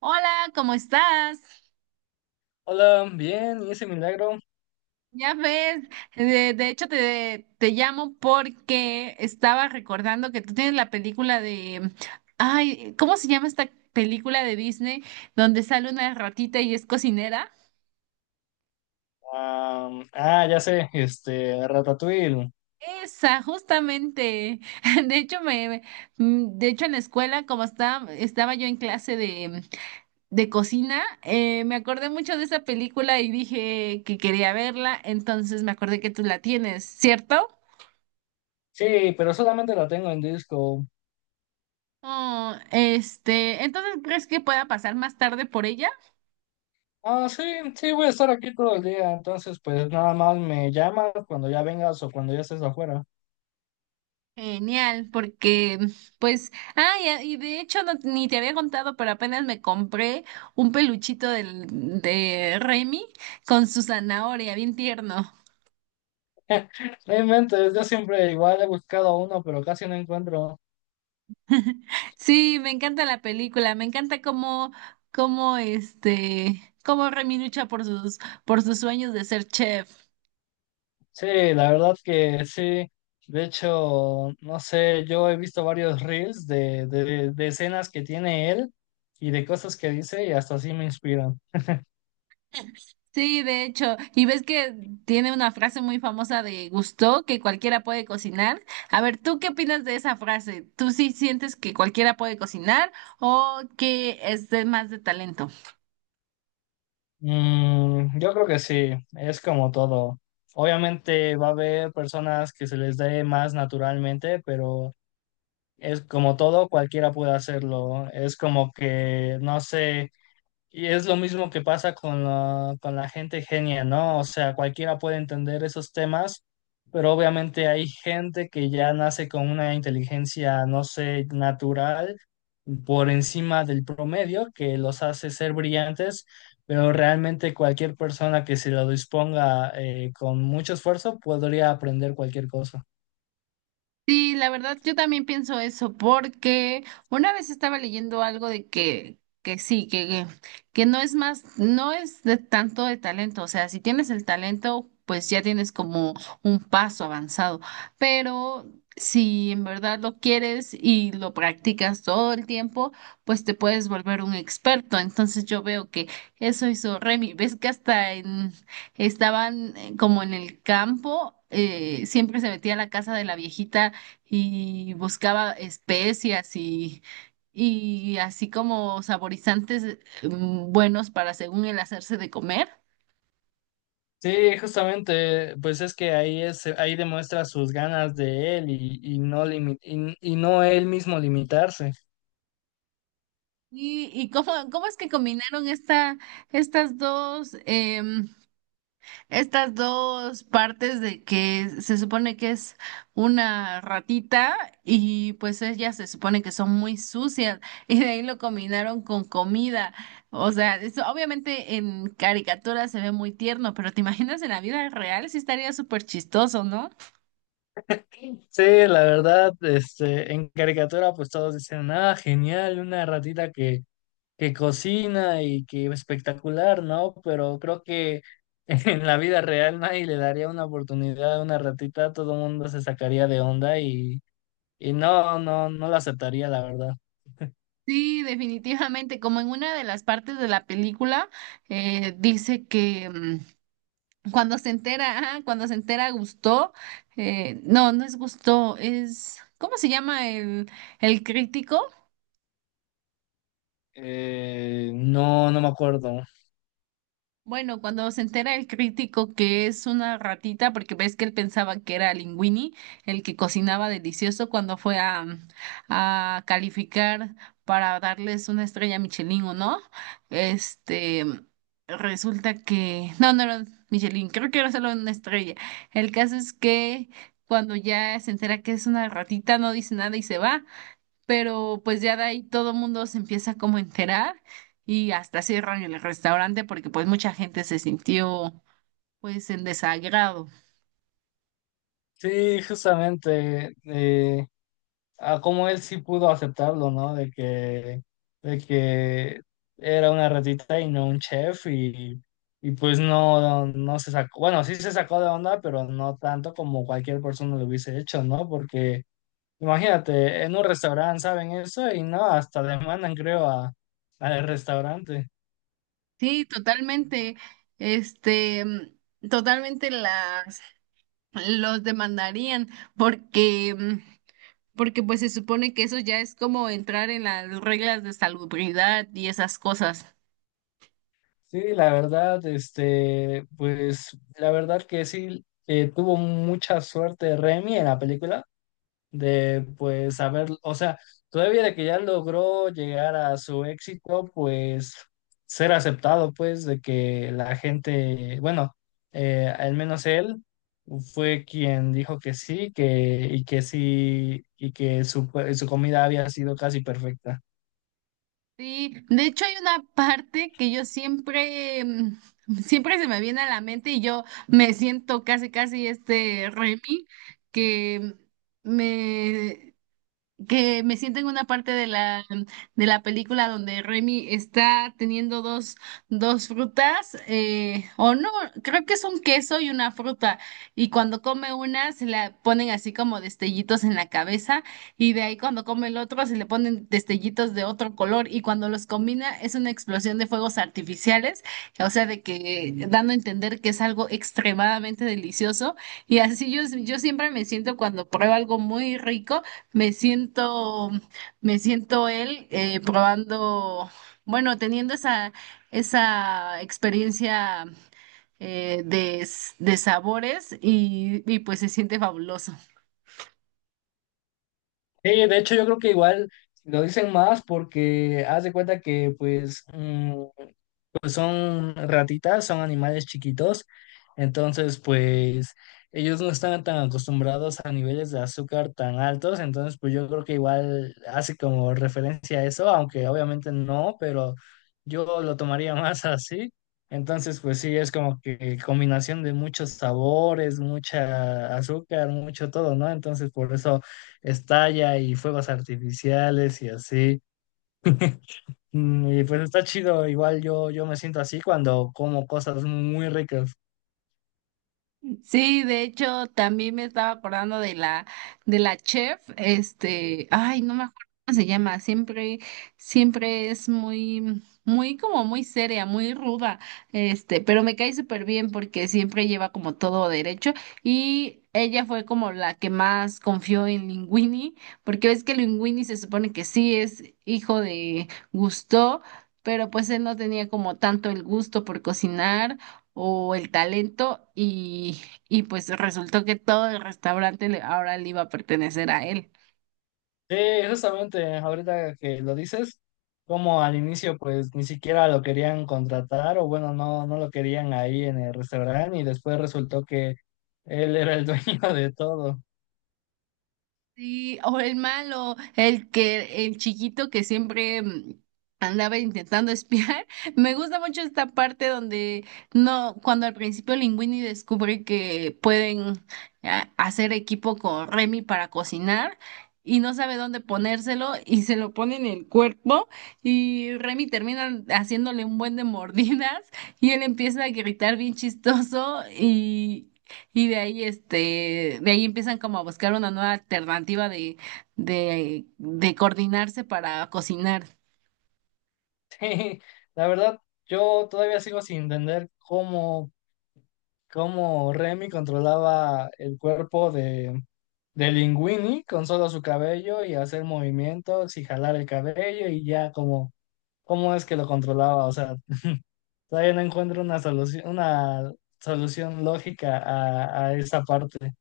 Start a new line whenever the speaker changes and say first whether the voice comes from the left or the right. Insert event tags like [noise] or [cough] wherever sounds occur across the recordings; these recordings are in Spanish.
right: Hola, ¿cómo estás?
left: Hola, bien, y ese milagro.
right: Ya ves, de hecho te llamo porque estaba recordando que tú tienes la película de, ay, ¿cómo se llama esta película de Disney donde sale una ratita y es cocinera?
left: Ya sé, Ratatouille.
right: Esa, justamente. [laughs] De hecho, de hecho en la escuela, como estaba yo en clase de cocina, me acordé mucho de esa película y dije que quería verla, entonces me acordé que tú la tienes, ¿cierto?
left: Sí, pero solamente la tengo en disco.
right: Entonces, ¿crees que pueda pasar más tarde por ella?
left: Ah, sí, sí, voy a estar aquí todo el día, entonces pues nada más me llamas cuando ya vengas o cuando ya estés afuera.
right: Genial, porque, pues, y de hecho no- ni te había contado, pero apenas me compré un peluchito de Remy con su zanahoria, bien tierno.
left: No inventes, yo siempre igual he buscado uno, pero casi no encuentro.
right: [laughs] Sí, me encanta la película, me encanta cómo, cómo Remy lucha por sus sueños de ser chef.
left: Sí, la verdad que sí. De hecho, no sé, yo he visto varios reels de escenas que tiene él y de cosas que dice y hasta así me inspiran.
right: Sí, de hecho, y ves que tiene una frase muy famosa de Gusteau, que cualquiera puede cocinar. A ver, ¿tú qué opinas de esa frase? ¿Tú sí sientes que cualquiera puede cocinar o que es de más de talento?
left: Mm, yo creo que sí, es como todo. Obviamente va a haber personas que se les dé más naturalmente, pero es como todo, cualquiera puede hacerlo. Es como que, no sé. Y es lo mismo que pasa con con la gente genia, ¿no? O sea, cualquiera puede entender esos temas, pero obviamente hay gente que ya nace con una inteligencia, no sé, natural por encima del promedio, que los hace ser brillantes, pero realmente cualquier persona que se lo disponga con mucho esfuerzo podría aprender cualquier cosa.
right: Sí, la verdad, yo también pienso eso, porque una vez estaba leyendo algo de que sí, que no es más, no es de tanto de talento, o sea, si tienes el talento, pues ya tienes como un paso avanzado, pero si en verdad lo quieres y lo practicas todo el tiempo, pues te puedes volver un experto. Entonces yo veo que eso hizo Remy, ves que hasta en estaban como en el campo, siempre se metía a la casa de la viejita y buscaba especias y así como saborizantes buenos para según el hacerse de comer.
left: Sí, justamente, pues es que ahí es, ahí demuestra sus ganas de él y, y no él mismo limitarse.
right: ¿ cómo, cómo es que combinaron esta, estas dos? Estas dos partes de que se supone que es una ratita y pues ellas se supone que son muy sucias [laughs] y de ahí lo combinaron con comida. O sea, eso obviamente en caricatura se ve muy tierno, pero te [laughs] imaginas en la vida real sí estaría súper chistoso, ¿no?
left: Sí, la verdad, este, en caricatura pues todos dicen, ah, genial, una ratita que cocina y que espectacular, ¿no? Pero creo que [laughs] en la vida real nadie le daría una oportunidad a una ratita, todo el mundo se sacaría de onda y, y no la aceptaría, la verdad.
right: Sí, definitivamente, como en una de las partes de la película dice que. Cuando se entera, ah, cuando se entera Gusto, no, no es Gusto, es, ¿cómo se llama el crítico?
left: No, no me acuerdo.
right: Bueno, cuando se entera el crítico que es una ratita, porque ves que él pensaba que era Linguini, el que cocinaba delicioso cuando fue a calificar para darles una estrella Michelin o no, este, resulta que, no, no era Michelin, creo que era solo una estrella. El caso es que cuando ya se entera que es una ratita, no dice nada y se va, pero pues ya de ahí todo mundo se empieza como a enterar y hasta cierran el restaurante porque pues mucha gente se sintió pues en desagrado.
left: Sí, justamente, a cómo él sí pudo aceptarlo, ¿no? De que era una ratita y no un chef y pues no, no se sacó, bueno, sí se sacó de onda, pero no tanto como cualquier persona lo hubiese hecho, ¿no? Porque imagínate, en un restaurante saben eso y no, hasta demandan, creo, a, al restaurante.
right: Sí, totalmente, totalmente las, los demandarían porque, mm, porque pues se supone que eso ya es como entrar en las reglas de salubridad y esas cosas.
left: Sí, la verdad, este, pues la verdad que sí, tuvo mucha suerte Remy en la película de pues saber, o sea, todavía de que ya logró llegar a su éxito, pues ser aceptado, pues de que la gente, bueno, al menos él fue quien dijo que sí, que y que sí, y que su, pues, su comida había sido casi perfecta.
right: Sí, de hecho hay una parte que yo siempre se me viene a la mente y yo me siento casi, casi este Remy, que me, que me siento en una parte de la película donde Remy está teniendo dos, dos frutas, o no, creo que es un queso y una fruta, y cuando come una se la ponen así como destellitos en la cabeza, y de ahí cuando come el otro se le ponen destellitos de otro color, y cuando los combina es una explosión de fuegos artificiales, o sea, de que dando a entender que es algo extremadamente delicioso, y así yo siempre me siento cuando pruebo algo muy rico me siento, me siento él probando, bueno, teniendo esa, esa experiencia de sabores y pues se siente fabuloso.
left: Sí, de hecho yo creo que igual lo dicen más porque haz de cuenta que pues pues son ratitas, son animales chiquitos, entonces pues ellos no están tan acostumbrados a niveles de azúcar tan altos, entonces pues yo creo que igual hace como referencia a eso, aunque obviamente no, pero yo lo tomaría [laughs] más así. Entonces, pues sí, es como que combinación de muchos sabores, mucha azúcar, mucho todo, ¿no? Entonces, por eso estalla y fuegos artificiales y así. Mm, y pues está chido, igual yo me siento así cuando como cosas muy ricas.
right: Sí, de hecho, también me estaba acordando de la chef, este, ay, no me acuerdo cómo se llama, siempre, siempre es muy, muy como muy seria, muy ruda, este, pero me cae súper bien porque siempre lleva como todo derecho y ella fue como la que más confió en Linguini, porque ves que Linguini se supone que sí es hijo de Gusteau, pero pues él no tenía como tanto el gusto por cocinar o el talento y pues resultó que todo el restaurante le- ahora le iba a pertenecer a él.
left: Sí, justamente ahorita que lo dices, como al inicio pues ni siquiera lo querían contratar o bueno, no, no lo querían ahí en el restaurante y después resultó que él era el dueño [laughs] de todo.
right: Sí, o el malo, el que, el chiquito que andaba intentando espiar. [laughs] Me gusta mucho esta parte donde no, cuando al principio Linguini descubre que pueden hacer equipo con Remy para cocinar y no sabe dónde ponérselo y se lo pone en el cuerpo y Remy termina haciéndole un buen de mordidas y él empieza a gritar bien chistoso y de ahí, de ahí empiezan como a buscar una nueva alternativa de, de coordinarse para cocinar.
left: Sí, la verdad, yo todavía sigo sin entender cómo Remy controlaba el cuerpo de Linguini con solo su cabello y hacer movimientos y jalar el cabello y ya como cómo es que lo controlaba. O sea, todavía no encuentro una solución lógica a esa parte.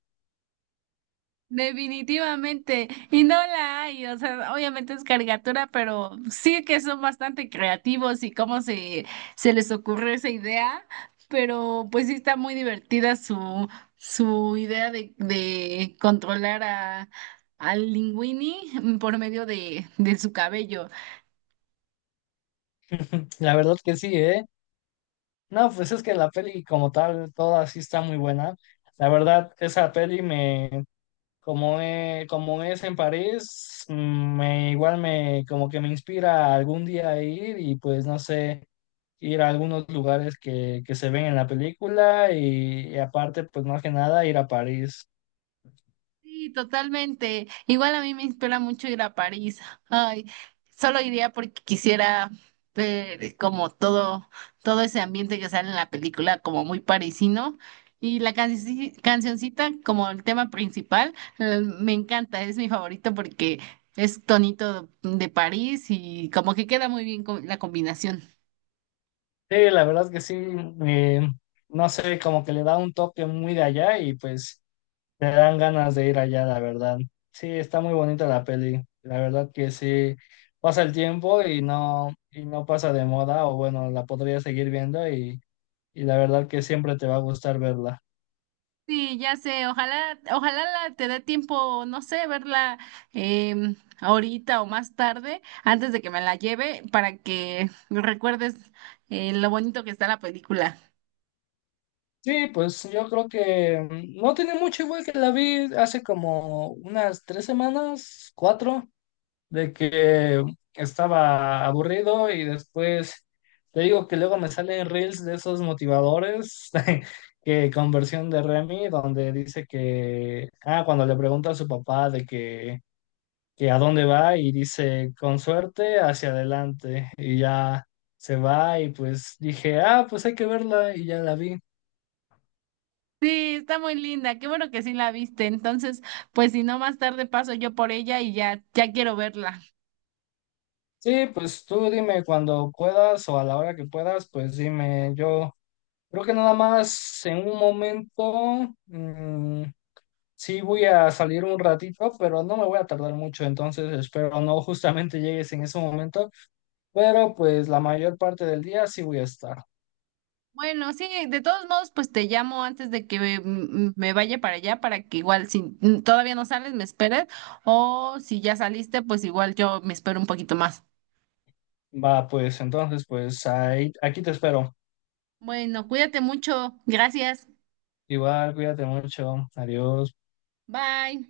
right: Definitivamente, y no la hay, o sea, obviamente es caricatura, pero sí que son bastante creativos y cómo se, se les ocurrió esa idea, pero pues sí está muy divertida su, su idea de controlar a, al Linguini por medio de su cabello.
left: La verdad que sí, ¿eh? No, pues es que la peli como tal, toda sí está muy buena. La verdad, esa peli me, como, como es en París, mm, me, igual me como que me inspira algún día a ir y pues no sé, ir a algunos lugares que se ven en la película y aparte pues más que nada ir a París.
right: Sí, totalmente. Igual a mí me inspira mucho ir a París. Ay, solo iría porque quisiera ver como todo, todo ese ambiente que sale en la película, como muy parisino. Y la canci- cancioncita, como el tema principal, me encanta, es mi favorito porque es tonito de París y como que queda muy bien con la combinación.
left: Sí, la verdad es que sí, eh, no sé, como que le da un toque muy de allá y pues te dan ganas de ir allá, la verdad. Sí, está muy bonita la peli, la verdad que sí, pasa el tiempo y no pasa de moda o bueno, la podría seguir viendo y la verdad que siempre te va a gustar verla.
right: Sí, ya sé, ojalá, ojalá la- te dé tiempo, no sé, verla ahorita o más tarde, antes de que me la lleve, para que recuerdes lo bonito que está la película.
left: Sí, pues yo creo que no tiene mucho igual que la vi hace como unas 3 semanas, cuatro, de que estaba aburrido y después te digo que luego me salen reels de esos motivadores [laughs] que con versión de Remy, donde dice que, ah, cuando le pregunta a su papá de que a dónde va y dice, con suerte, hacia adelante. Y ya se va y pues dije, ah, pues hay que verla y ya la vi.
right: Sí, está muy linda, qué bueno que sí la viste. Entonces, pues si no, más tarde paso yo por ella y ya, ya quiero verla.
left: Sí, pues tú dime cuando puedas o a la hora que puedas, pues dime, yo creo que nada más en un momento, sí voy a salir un ratito, pero no me voy a tardar mucho, entonces espero no justamente llegues en ese momento, pero pues la mayor parte del día sí voy a estar.
right: Bueno, sí, de todos modos, pues te llamo antes de que me vaya para allá, para que igual si todavía no sales, me esperes, o si ya saliste, pues igual yo me espero un poquito más.
left: Va, pues entonces, pues ahí, aquí te espero.
right: Bueno, cuídate mucho. Gracias.
left: Igual, cuídate mucho. Adiós.
right: Bye.